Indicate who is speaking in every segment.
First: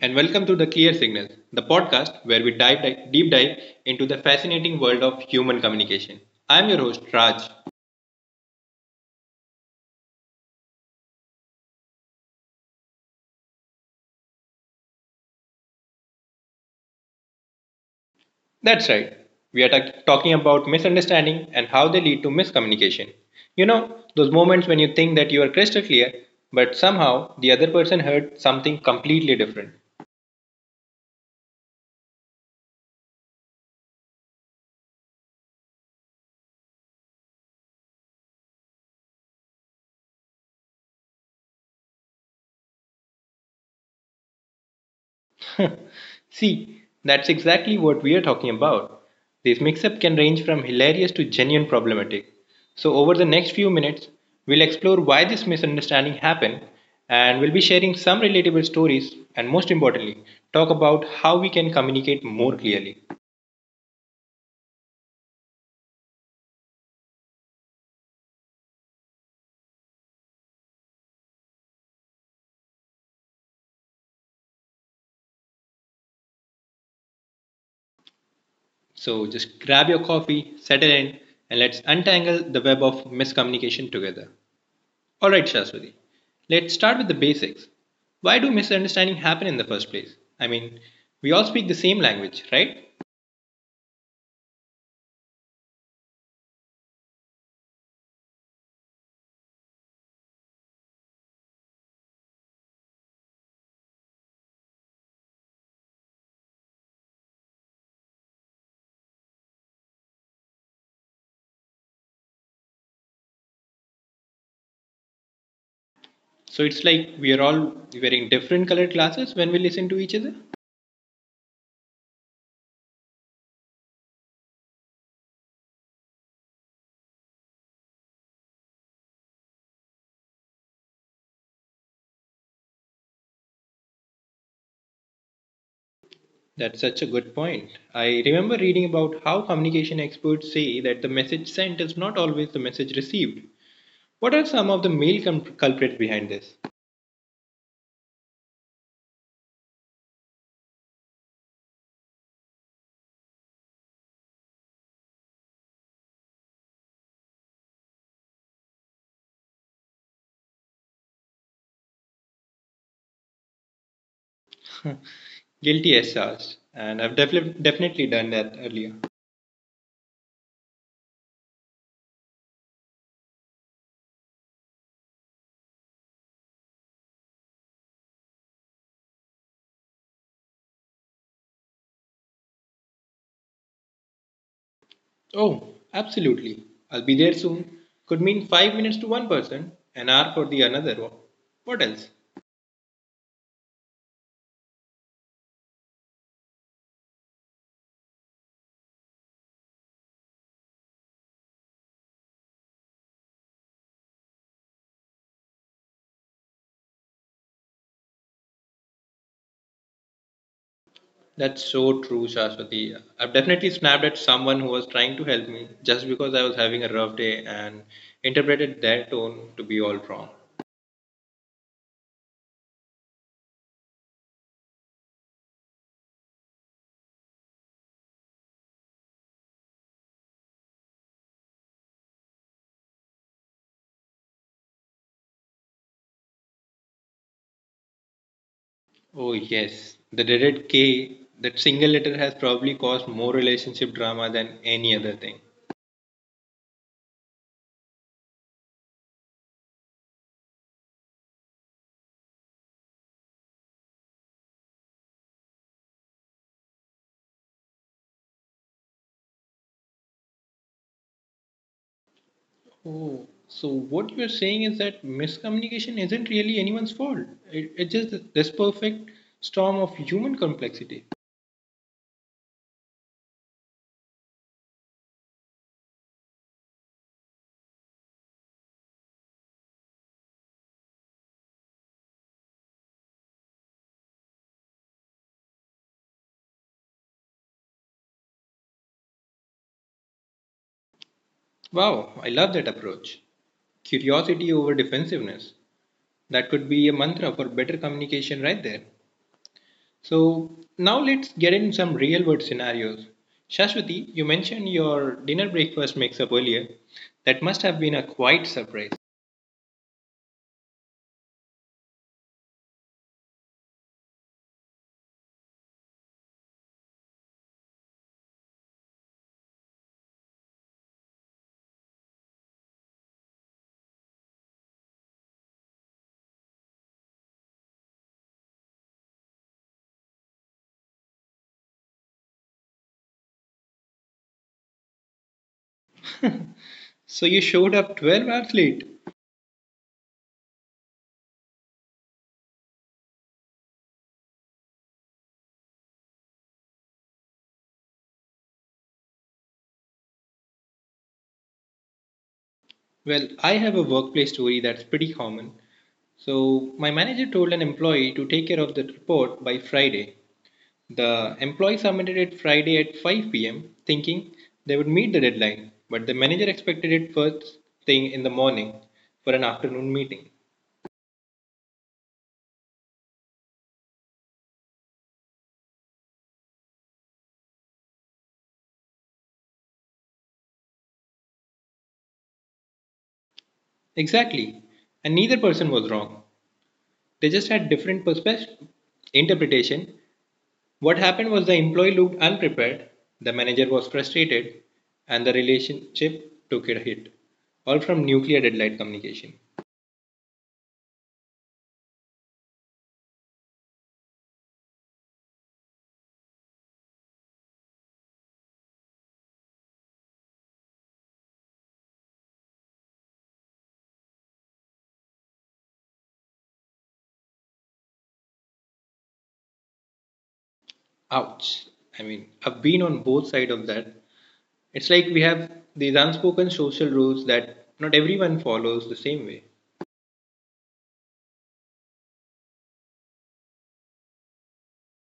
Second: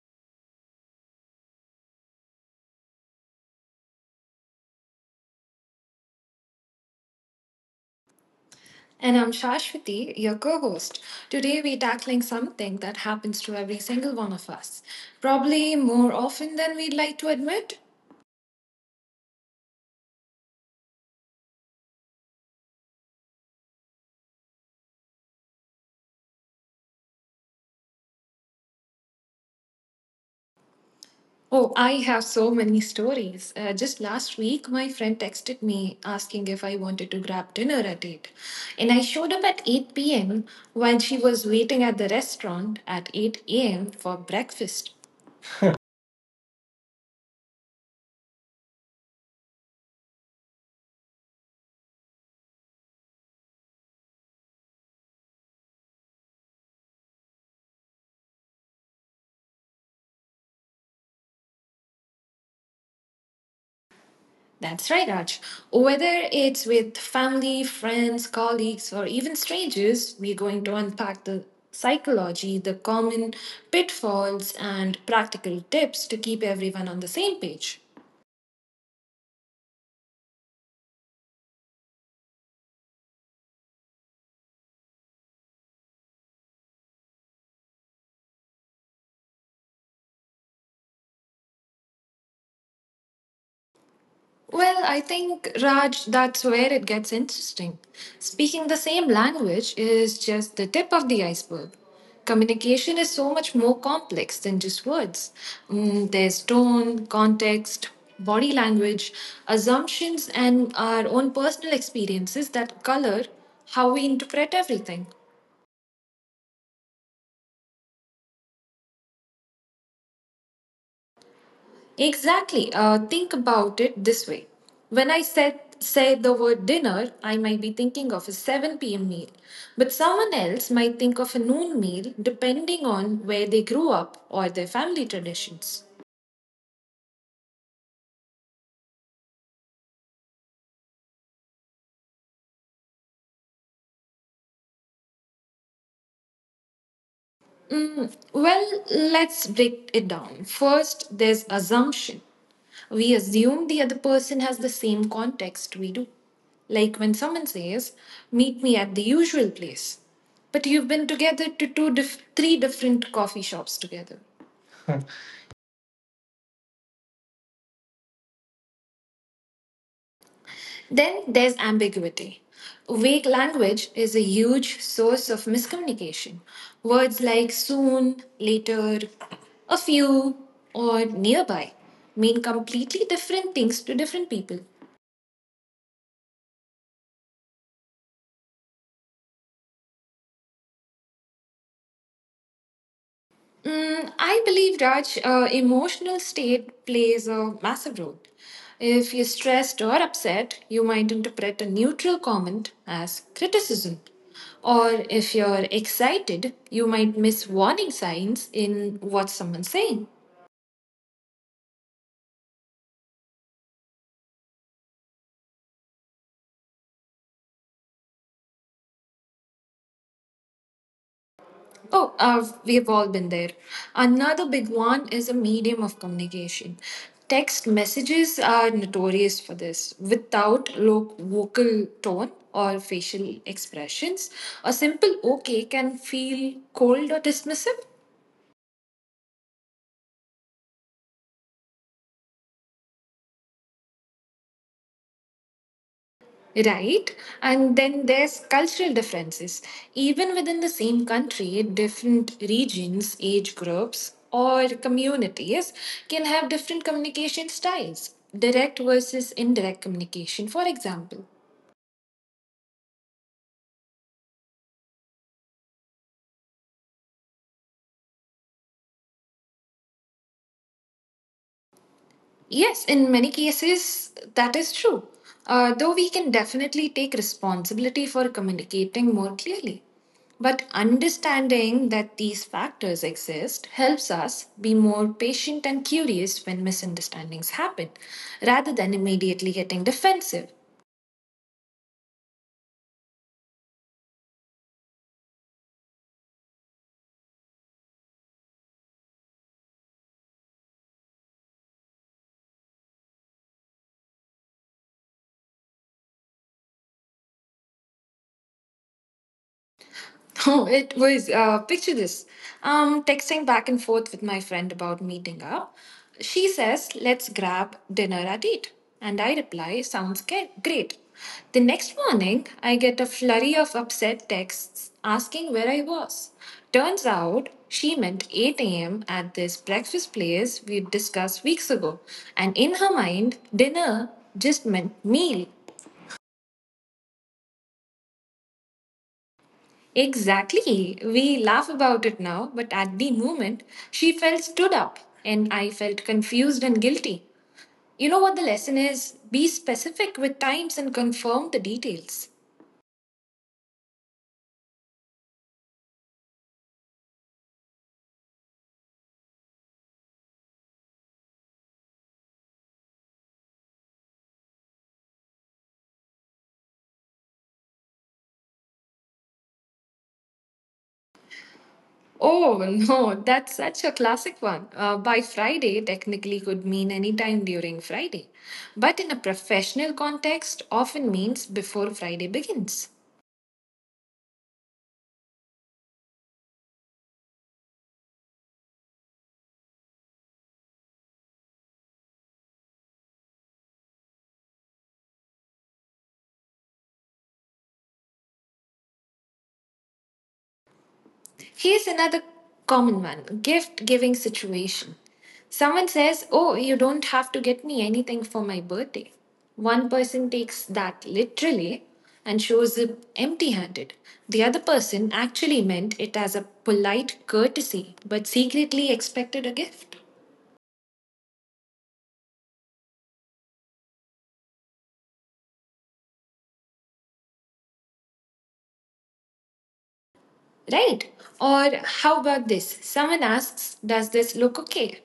Speaker 1: and welcome to the Clear Signals, the podcast where we deep dive into the fascinating world of human communication. I'm your host, Raj.
Speaker 2: And I'm Shashwati, your co host. Today, we're tackling something that happens to every single one of us, probably more often than we'd like to admit.
Speaker 1: That's right, we are talking about misunderstanding and how they lead to miscommunication. Those moments when you think that you are crystal clear, but somehow the other person heard something completely different.
Speaker 2: Oh, I have so many stories. Just last week, my friend texted me asking if I wanted to grab dinner at 8. And I showed up at 8 p.m. while she was waiting at the restaurant at 8 a.m. for breakfast.
Speaker 1: See, that's exactly what we're talking about. This mix-up can range from hilarious to genuine problematic. So over the next few minutes, we'll explore why this misunderstanding happened and we'll be sharing some relatable stories and most importantly, talk about how we can communicate more clearly.
Speaker 2: That's right, Raj. Whether it's with family, friends, colleagues, or even strangers, we're going to unpack the psychology, the common pitfalls, and practical tips to keep everyone on the same page.
Speaker 1: So just grab your coffee, settle in, and let's untangle the web of miscommunication together. All right, Shaswati. Let's start with the basics. Why do misunderstanding happen in the first place? I mean, we all speak the same language, right?
Speaker 2: Well, I think, Raj, that's where it gets interesting. Speaking the same language is just the tip of the iceberg. Communication is so much more complex than just words. There's tone, context, body language, assumptions, and our own personal experiences that color how we interpret everything.
Speaker 1: So it's like we are all wearing different colored glasses when we listen to each other.
Speaker 2: Exactly. Think about it this way. When I said say the word dinner, I might be thinking of a 7 p.m. meal, but someone else might think of a noon meal depending on where they grew up or their family traditions.
Speaker 1: That's such a good point. I remember reading about how communication experts say that the message sent is not always the message received. What are some of the male culprits behind this?
Speaker 2: Well, let's break it down. First, there's assumption. We assume the other person has the same context we do. Like when someone says, meet me at the usual place. But you've been together to three different coffee shops together.
Speaker 1: Guilty as charged, and I've definitely done that earlier.
Speaker 2: Then there's ambiguity. Vague language is a huge source of miscommunication. Words like soon, later, a few, or nearby mean completely different things to different people.
Speaker 1: Oh, absolutely. I'll be there soon. Could mean 5 minutes to one person, an hour for the another one. What else?
Speaker 2: I believe, Raj, emotional state plays a massive role. If you're stressed or upset, you might interpret a neutral comment as criticism. Or if you're excited, you might miss warning signs in what someone's saying.
Speaker 1: That's so true, Shashwati. I've definitely snapped at someone who was trying to help me just because I was having a rough day and interpreted their tone to be all wrong.
Speaker 2: Oh, we've all been there. Another big one is a medium of communication. Text messages are notorious for this. Without low vocal tone or facial expressions, a simple okay can feel cold or dismissive.
Speaker 1: Oh, yes. The dreaded K, that single letter has probably caused more relationship drama than any other thing.
Speaker 2: Right. And then there's cultural differences. Even within the same country, different regions, age groups, or communities can have different communication styles. Direct versus indirect communication, for example.
Speaker 1: Oh, so what you're saying is that miscommunication isn't really anyone's fault. It's just this perfect storm of human complexity.
Speaker 2: Yes, in many cases, that is true. Though we can definitely take responsibility for communicating more clearly. But understanding that these factors exist helps us be more patient and curious when misunderstandings happen, rather than immediately getting defensive.
Speaker 1: Wow, I love that approach. Curiosity over defensiveness. That could be a mantra for better communication right there. So now let's get in some real world scenarios. Shashwati, you mentioned your dinner breakfast mix up earlier. That must have been a quite surprise.
Speaker 2: Oh, it was picture this. Texting back and forth with my friend about meeting up. She says, "Let's grab dinner at eight," and I reply, "Sounds great." The next morning, I get a flurry of upset texts asking where I was. Turns out she meant 8 a.m. at this breakfast place we discussed weeks ago, and in her mind, dinner just meant meal.
Speaker 1: So you showed up 12 hours late.
Speaker 2: Exactly. We laugh about it now, but at the moment, she felt stood up and I felt confused and guilty. You know what the lesson is? Be specific with times and confirm the details.
Speaker 1: Well, I have a workplace story that's pretty common. So my manager told an employee to take care of the report by Friday. The employee submitted it Friday at 5 p.m., thinking they would meet the deadline, but the manager expected it first thing in the morning for an afternoon meeting.
Speaker 2: Oh no, that's such a classic one. By Friday technically could mean any time during Friday, but in a professional context often means before Friday begins.
Speaker 1: Exactly. And neither person was wrong. They just had different perspective interpretation. What happened was the employee looked unprepared, the manager was frustrated, and the relationship took a hit. All from nuclear deadline communication.
Speaker 2: Here's another common one gift giving situation. Someone says, oh, you don't have to get me anything for my birthday. One person takes that literally and shows up empty handed. The other person actually meant it as a polite courtesy but secretly expected a gift.
Speaker 1: Ouch. I mean, I've been on both sides of that. It's like we have these unspoken social rules that not everyone follows the same way.
Speaker 2: Right? Or how about this? Someone asks, does this look okay?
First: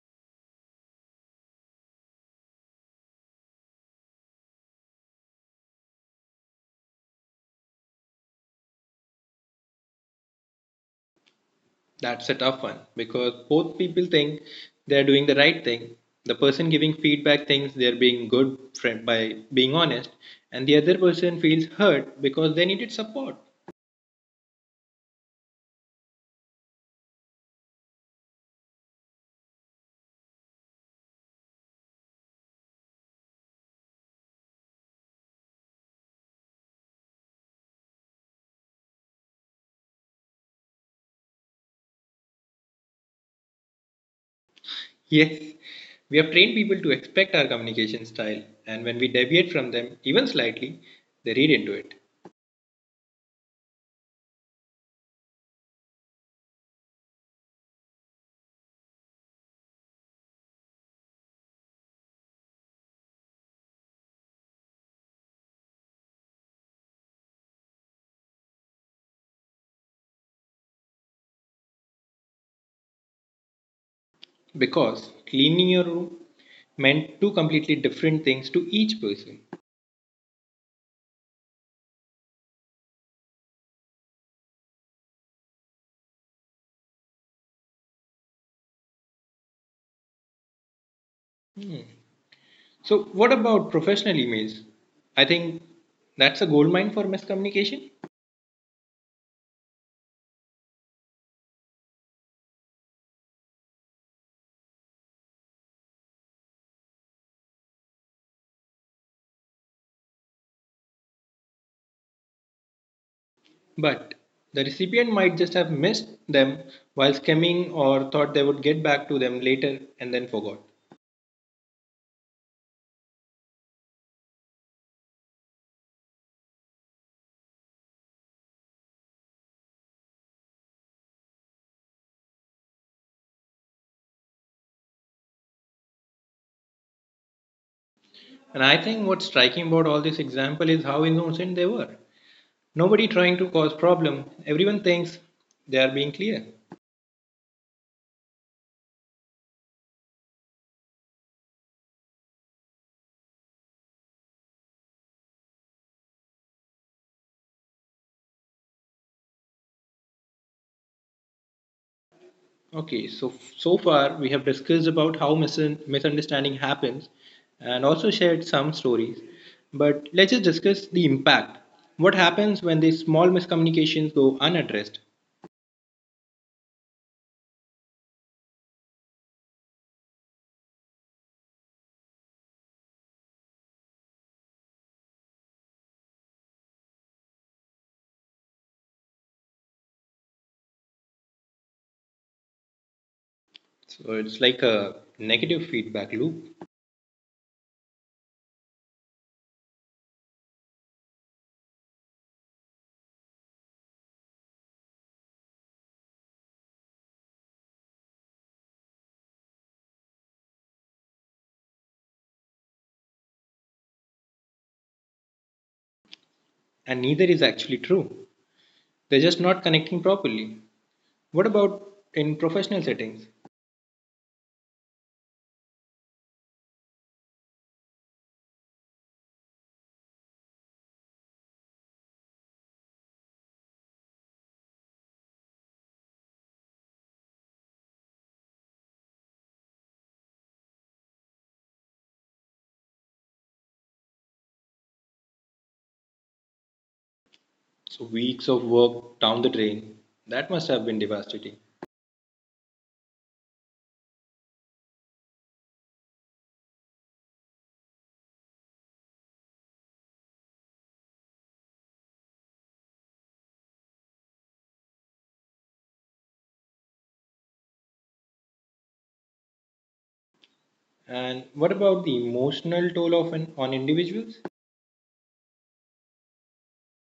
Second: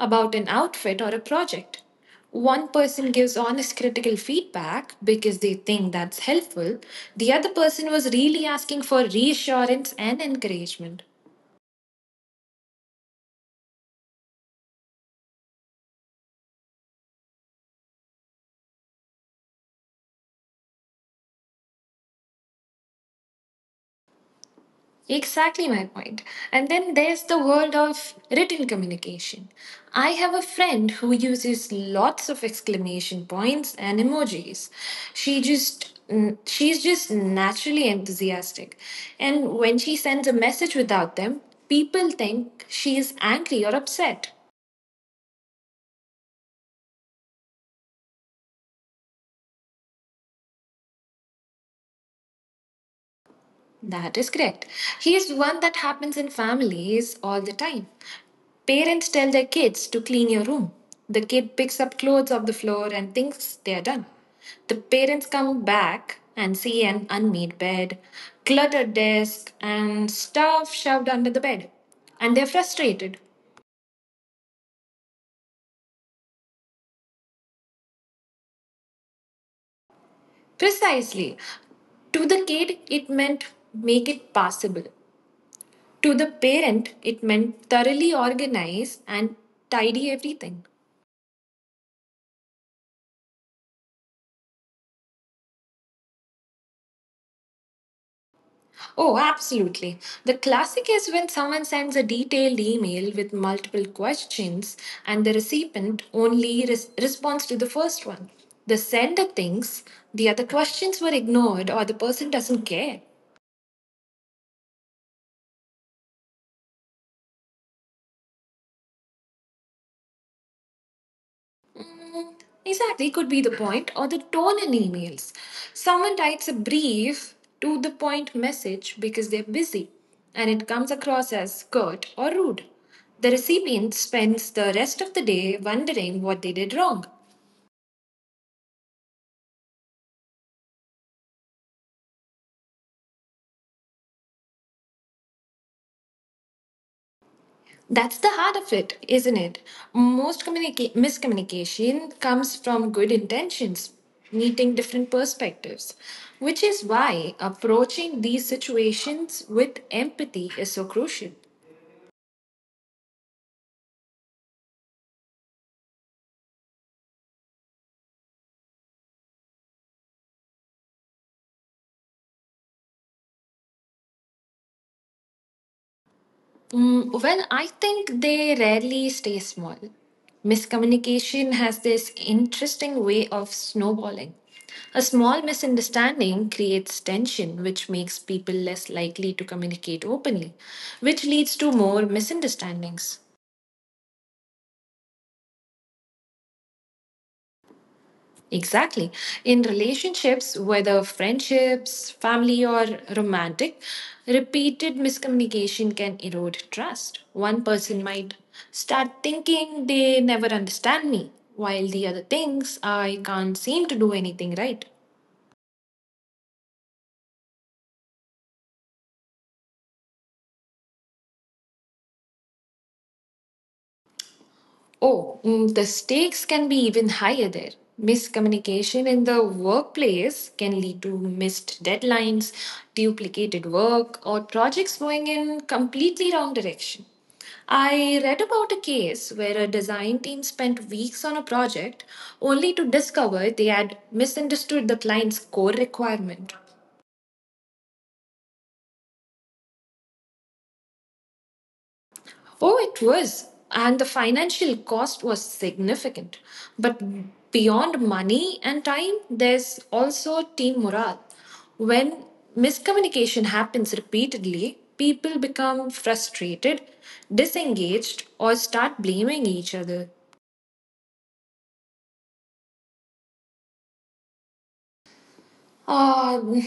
Speaker 2: about an outfit or a project. One person gives honest critical feedback because they think that's helpful. The other person was really asking for reassurance and encouragement.
Speaker 1: That's a tough one because both people think they're doing the right thing. The person giving feedback thinks they're being good friend by being honest, and the other person feels hurt because they needed support.
Speaker 2: Exactly my point. And then there's the world of written communication. I have a friend who uses lots of exclamation points and emojis. She just she's just naturally enthusiastic. And when she sends a message without them, people think she is angry or upset.
Speaker 1: Yes, we have trained people to expect our communication style, and when we deviate from them even slightly, they read into it.
Speaker 2: That is correct. Here's one that happens in families all the time. Parents tell their kids to clean your room. The kid picks up clothes off the floor and thinks they are done. The parents come back and see an unmade bed, cluttered desk, and stuff shoved under the bed. And they're frustrated.
Speaker 1: Because cleaning your room meant two completely different things to each person.
Speaker 2: Precisely. To the kid, it meant make it passable. To the parent, it meant thoroughly organize and tidy everything.
Speaker 1: So, what about professional emails? I think that's a goldmine for miscommunication,
Speaker 2: Oh, absolutely. The classic is when someone sends a detailed email with multiple questions and the recipient only responds to the first one. The sender thinks the other questions were ignored or the person doesn't care.
Speaker 1: but the recipient might just have missed them while skimming or thought they would get back to them later and then forgot.
Speaker 2: Mm, Exactly, could be the point or the tone in emails. Someone writes a brief to the point message because they're busy and it comes across as curt or rude. The recipient spends the rest of the day wondering what they did wrong.
Speaker 1: And I think what's striking about all this example is how innocent they were. Nobody trying to cause problem. Everyone thinks they are being clear.
Speaker 2: That's the heart of it, isn't it? Most miscommunication comes from good intentions, meeting different perspectives, which is why approaching these situations with empathy is so crucial.
Speaker 1: Okay, so so far we have discussed about how misunderstanding happens and also shared some stories. But let's just discuss the impact. What happens when these small miscommunications go unaddressed?
Speaker 2: Well, I think they rarely stay small. Miscommunication has this interesting way of snowballing. A small misunderstanding creates tension, which makes people less likely to communicate openly, which leads to more misunderstandings.
Speaker 1: So it's like a negative feedback loop,
Speaker 2: Exactly. In relationships, whether friendships, family, or romantic, repeated miscommunication can erode trust. One person might start thinking they never understand me, while the other thinks I can't seem to do anything right.
Speaker 1: and neither is actually true. They're just not connecting properly. What about in professional settings?
Speaker 2: Oh, the stakes can be even higher there. Miscommunication in the workplace can lead to missed deadlines, duplicated work, or projects going in completely wrong direction. I read about a case where a design team spent weeks on a project only to discover they had misunderstood the client's core requirement.
Speaker 1: So weeks of work down the drain. That must have been devastating.
Speaker 2: Oh, it was. And the financial cost was significant. But beyond money and time, there's also team morale. When miscommunication happens repeatedly, people become frustrated, disengaged, or start blaming each other.
Speaker 1: And what about the emotional toll of on individuals?
Speaker 2: Uh,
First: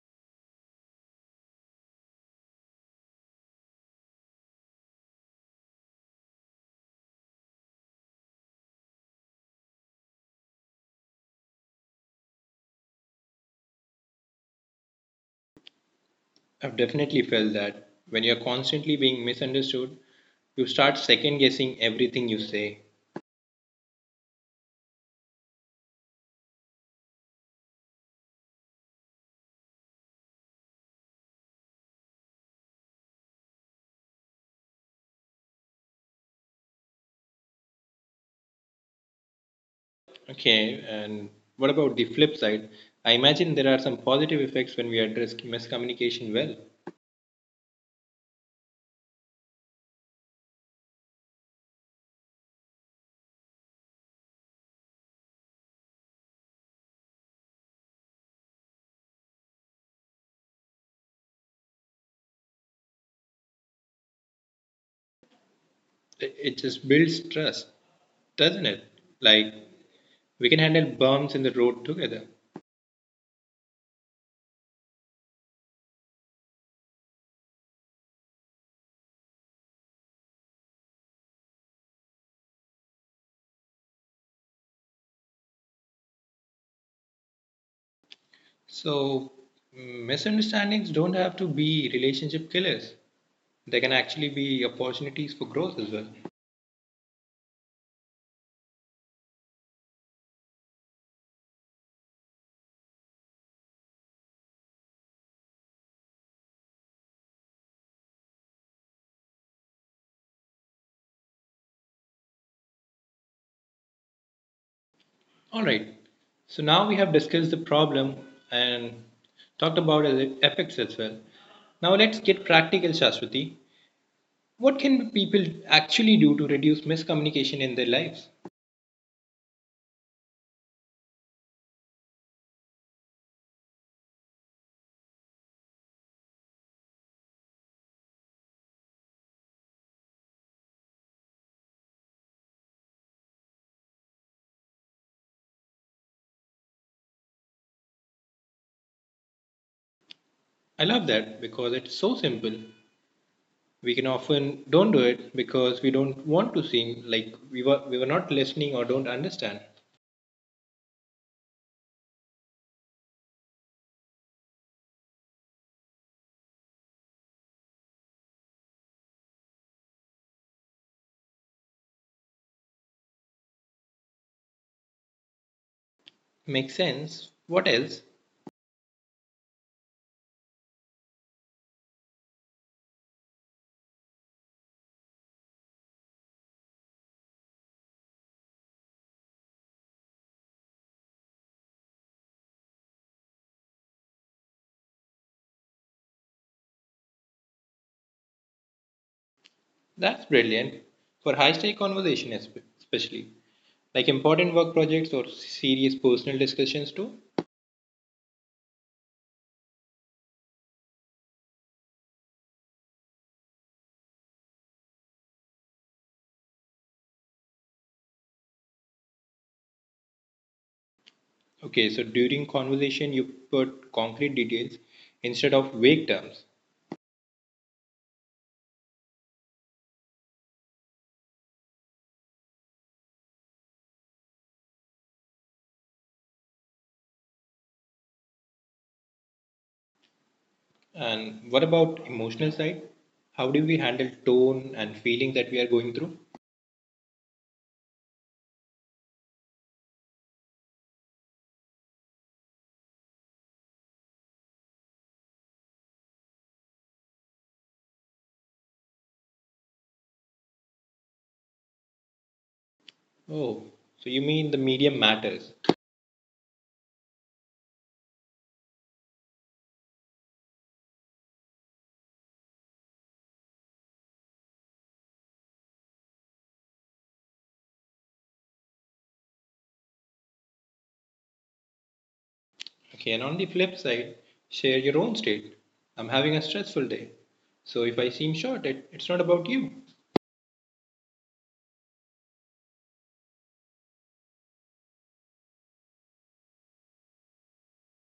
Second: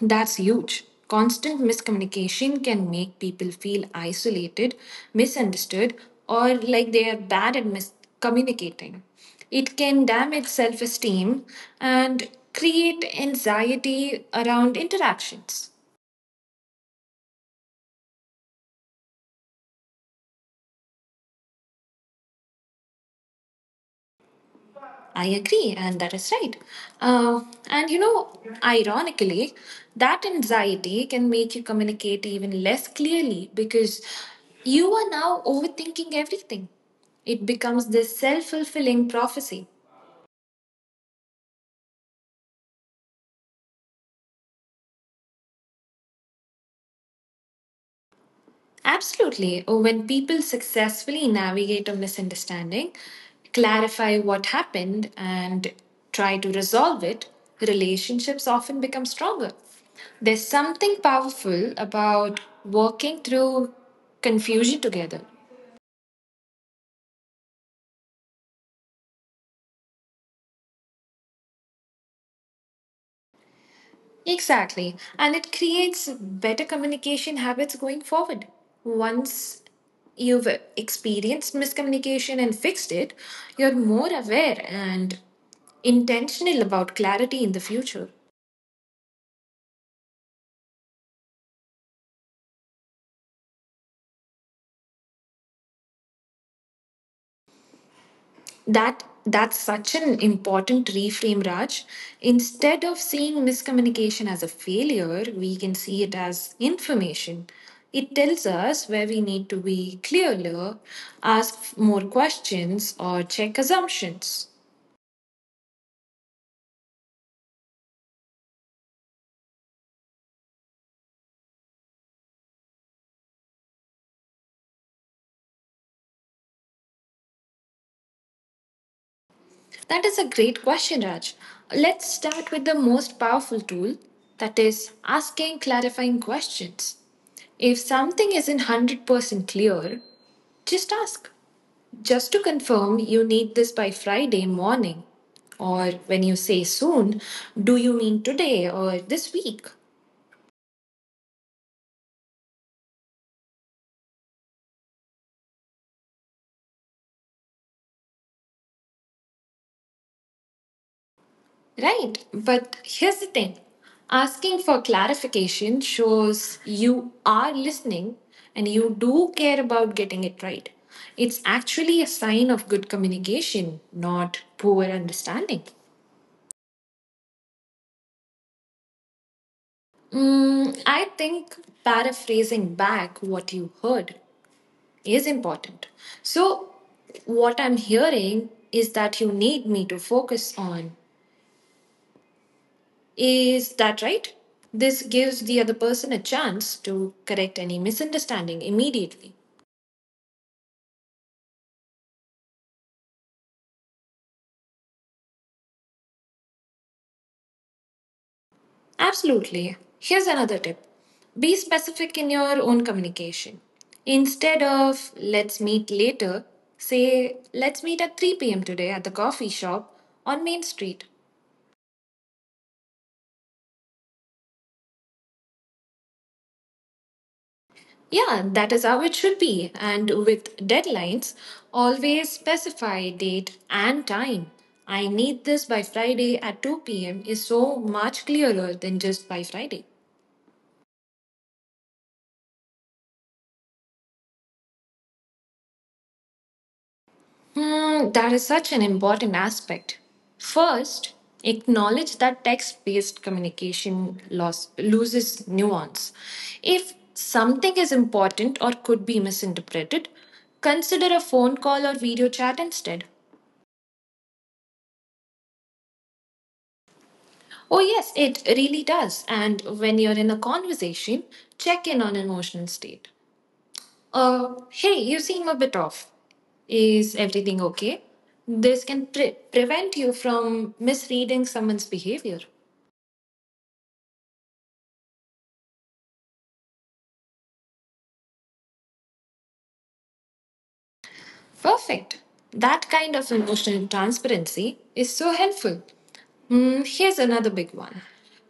Speaker 2: that's huge. Constant miscommunication can make people feel isolated, misunderstood, or like they are bad at miscommunicating. It can damage self esteem and create anxiety around interactions.
Speaker 1: I've definitely felt that when you're constantly being misunderstood, you start second guessing everything you say.
Speaker 2: I agree, and that is right. Uh, and you know, ironically, that anxiety can make you communicate even less clearly because you are now overthinking everything. It becomes this self fulfilling prophecy.
Speaker 1: Okay, and what about the flip side? I imagine there are some positive effects when we address miscommunication well.
Speaker 2: Absolutely. Oh, when people successfully navigate a misunderstanding, clarify what happened, and try to resolve it, relationships often become stronger. There's something powerful about working through confusion together.
Speaker 1: It just builds trust, doesn't it? Like we can handle bumps in the road together.
Speaker 2: Exactly. And it creates better communication habits going forward. Once you've experienced miscommunication and fixed it, you're more aware and intentional about clarity in the future.
Speaker 1: So misunderstandings don't have to be relationship killers. They can actually be opportunities for growth as well.
Speaker 2: That's such an important reframe, Raj. Instead of seeing miscommunication as a failure, we can see it as information. It tells us where we need to be clearer, ask more questions, or check assumptions.
Speaker 1: All right. So now we have discussed the problem and talked about its effects as well. Now let's get practical, Shashwati. What can people actually do to reduce miscommunication in their lives?
Speaker 2: That is a great question, Raj. Let's start with the most powerful tool that is, asking clarifying questions. If something isn't 100% clear, just ask. Just to confirm, you need this by Friday morning. Or when you say soon, do you mean today or this week?
Speaker 1: I love that because it's so simple. We can often don't do it because we don't want to seem like we were not listening or don't understand.
Speaker 2: Right, but here's the thing asking for clarification shows you are listening and you do care about getting it right. It's actually a sign of good communication, not poor understanding.
Speaker 1: Makes sense. What else?
Speaker 2: I think paraphrasing back what you heard is important. So, what I'm hearing is that you need me to focus on. Is that right? This gives the other person a chance to correct any misunderstanding immediately.
Speaker 1: That's brilliant for high-stake conversation especially, like important work projects or serious personal discussions too.
Speaker 2: Absolutely. Here's another tip be specific in your own communication. Instead of let's meet later, say let's meet at 3 p.m. today at the coffee shop on Main Street.
Speaker 1: Okay, so during conversation, you put concrete details instead of vague terms.
Speaker 2: Yeah, that is how it should be. And with deadlines, always specify date and time. I need this by Friday at 2 p.m. is so much clearer than just by Friday.
Speaker 1: And what about emotional side? How do we handle tone and feelings that we are going through?
Speaker 2: Hmm, that is such an important aspect. First, acknowledge that text based communication loses nuance. If something is important or could be misinterpreted, consider a phone call or video chat instead.
Speaker 1: Oh, so you mean the medium matters.
Speaker 2: Oh, yes, it really does. And when you're in a conversation, check in on emotional state. Hey, you seem a bit off. Is everything okay? This can prevent you from misreading someone's behavior.
Speaker 1: Okay, and on the flip side, share your own state. I'm having a stressful day. So if I seem short, it's not about you.
Speaker 2: Perfect. That kind of emotional transparency is so helpful. Here's another big one.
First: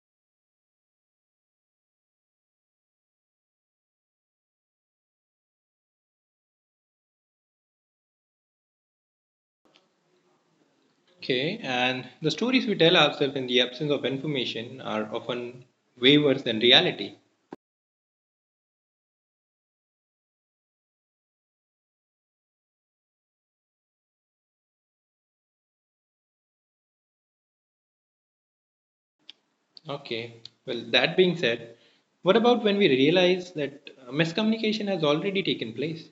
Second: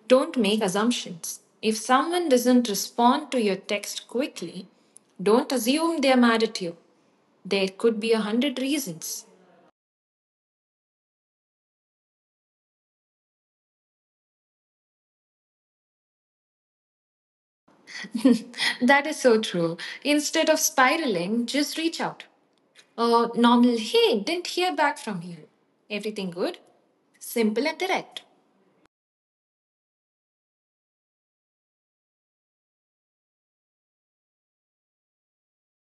Speaker 2: Don't make assumptions. If someone doesn't respond to your text quickly, don't assume they're mad at you. There could be a hundred reasons.
Speaker 1: Okay, and the stories we tell ourselves in the absence of information are often way worse than reality.
Speaker 2: that is so true. Instead of spiraling, just reach out. A normal, hey, didn't hear back from you. Everything good? Simple and direct.
Speaker 1: Okay. Well, that being said, what about when we realize that miscommunication has already taken place?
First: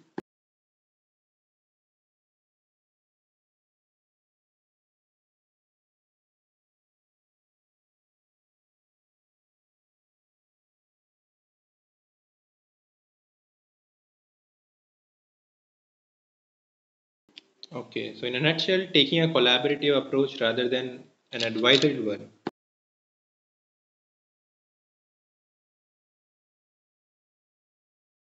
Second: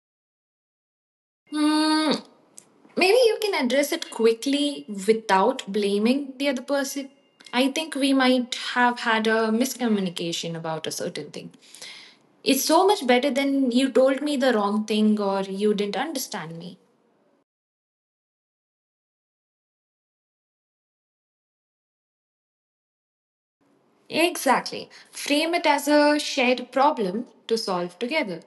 Speaker 2: Hmm, maybe you can address it quickly without blaming the other person. I think we might have had a miscommunication about a certain thing. It's so much better than you told me the wrong thing or you didn't understand me.
Speaker 1: Okay. So, in a nutshell, taking a collaborative approach rather than an advisory one.
Speaker 2: Exactly. Frame it as a shared problem to solve together.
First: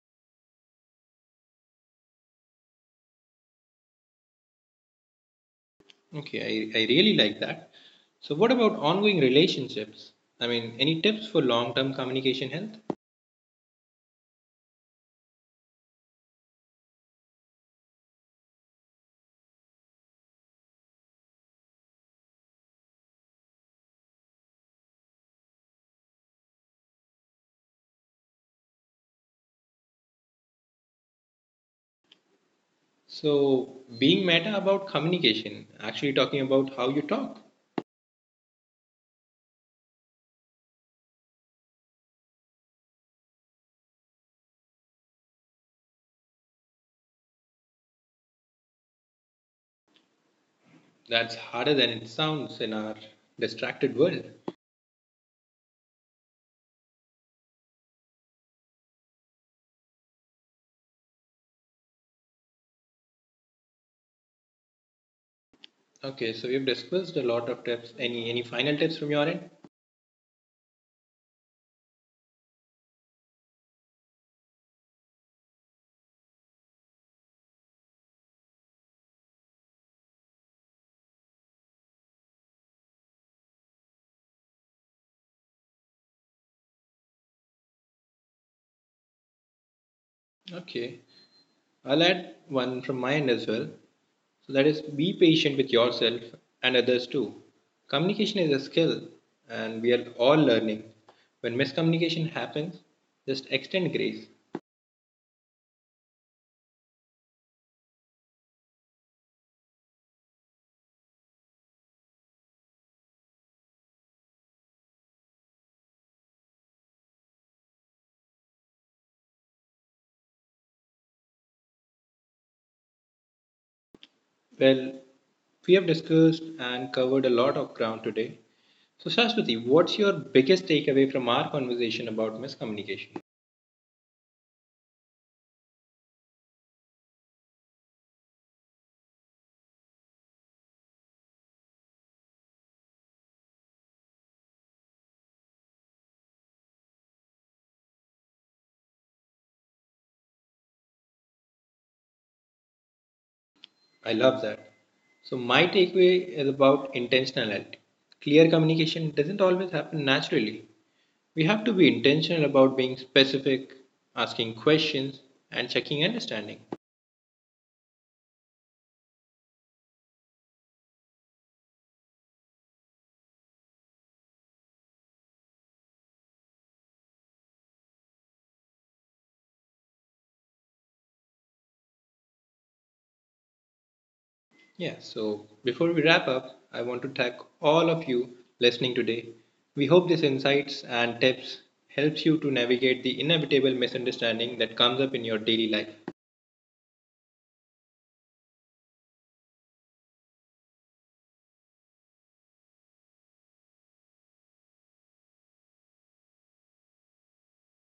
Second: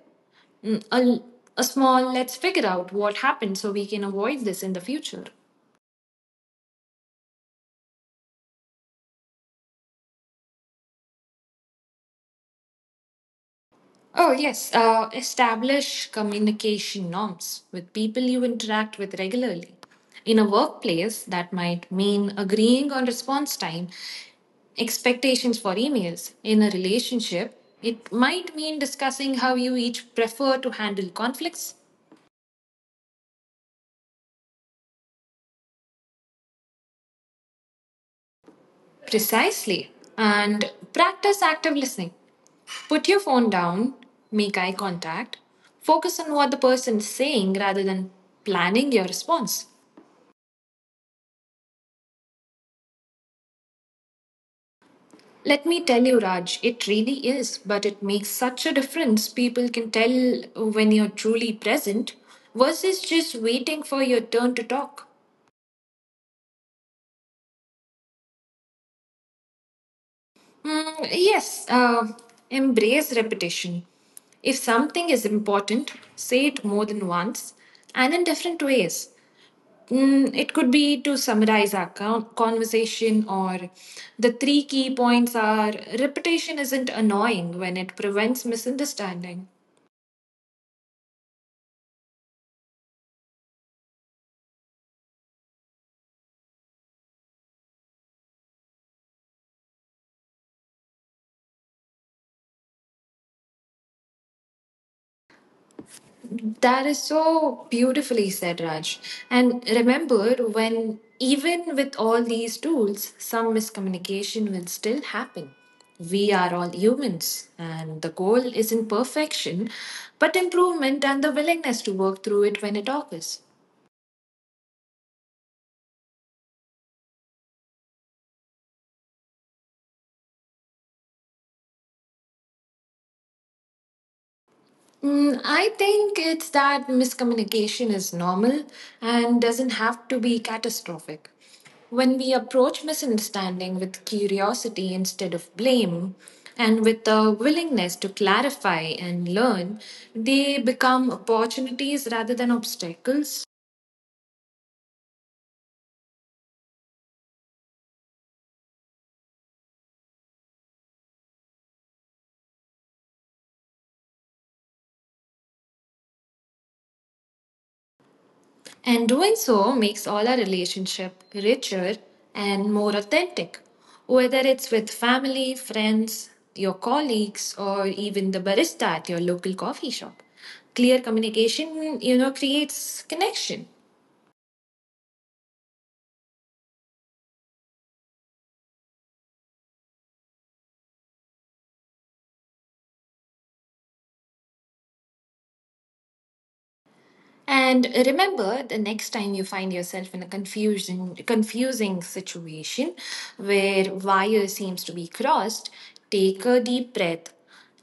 Speaker 2: Mm, A, a small, let's figure out what happened so we can avoid this in the future.
Speaker 1: Okay. I really like that. So, what about ongoing relationships? I mean, any tips for long term communication health?
Speaker 2: Oh, yes. Establish communication norms with people you interact with regularly. In a workplace, that might mean agreeing on response time, expectations for emails. In a relationship, it might mean discussing how you each prefer to handle conflicts.
Speaker 1: So, being meta about communication, actually talking about how you talk,
Speaker 2: Precisely. And practice active listening. Put your phone down, make eye contact, focus on what the person's saying rather than planning your response.
Speaker 1: that's harder than it sounds in our distracted world.
Speaker 2: Let me tell you, Raj, it really is, but it makes such a difference. People can tell when you're truly present versus just waiting for your turn to talk.
Speaker 1: Okay, so we've discussed a lot of tips. Any final tips from your end?
Speaker 2: Mm, yes, uh, embrace repetition. If something is important, say it more than once and in different ways. It could be to summarize our conversation, or the three key points are repetition isn't annoying when it prevents misunderstanding.
Speaker 1: Okay, I'll add one from my end as well. So that is be patient with yourself and others too. Communication is a skill and we are all learning. When miscommunication happens, just extend grace.
Speaker 2: That is so beautifully said, Raj. And remember, when even with all these tools, some miscommunication will still happen. We are all humans, and the goal isn't perfection, but improvement and the willingness to work through it when it occurs.
Speaker 1: Well, we have discussed and covered a lot of ground today. So Shashwati, what's your biggest takeaway from our conversation about miscommunication?
Speaker 2: I think it's that miscommunication is normal and doesn't have to be catastrophic. When we approach misunderstanding with curiosity instead of blame, and with a willingness to clarify and learn, they become opportunities rather than obstacles.
Speaker 1: I love that. So my takeaway is about intentionality. Clear communication doesn't always happen naturally. We have to be intentional about being specific, asking questions, and checking understanding.
Speaker 2: And doing so makes all our relationship richer and more authentic, whether it's with family, friends, your colleagues, or even the barista at your local coffee shop. Clear communication, you know, creates connection.
Speaker 1: Yeah, so before we wrap up, I want to thank all of you listening today. We hope these insights and tips helps you to navigate the inevitable misunderstanding that comes up in your daily life.
Speaker 2: And remember, the next time you find yourself in a confusion, confusing situation where wire seems to be crossed, take a deep breath,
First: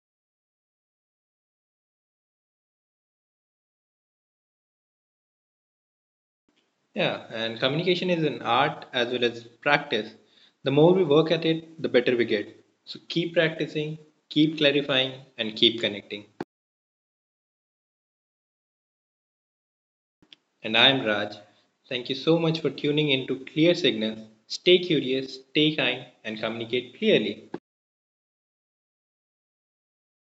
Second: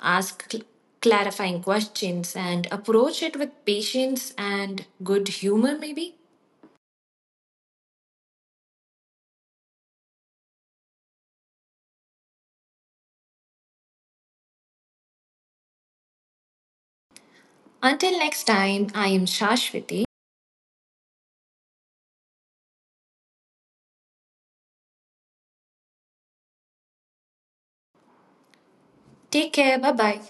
Speaker 2: ask clarifying questions, and approach it with patience and good humor, maybe.
Speaker 1: Yeah, and communication is an art as well as practice. The more we work at it, the better we get. So keep practicing, keep clarifying, and keep connecting.
Speaker 2: Until next time, I am Shashwati.
Speaker 1: And I am Raj. Thank you so much for tuning in to Clear Signals. Stay curious, stay kind, and communicate clearly.
Speaker 2: Take care. Bye bye.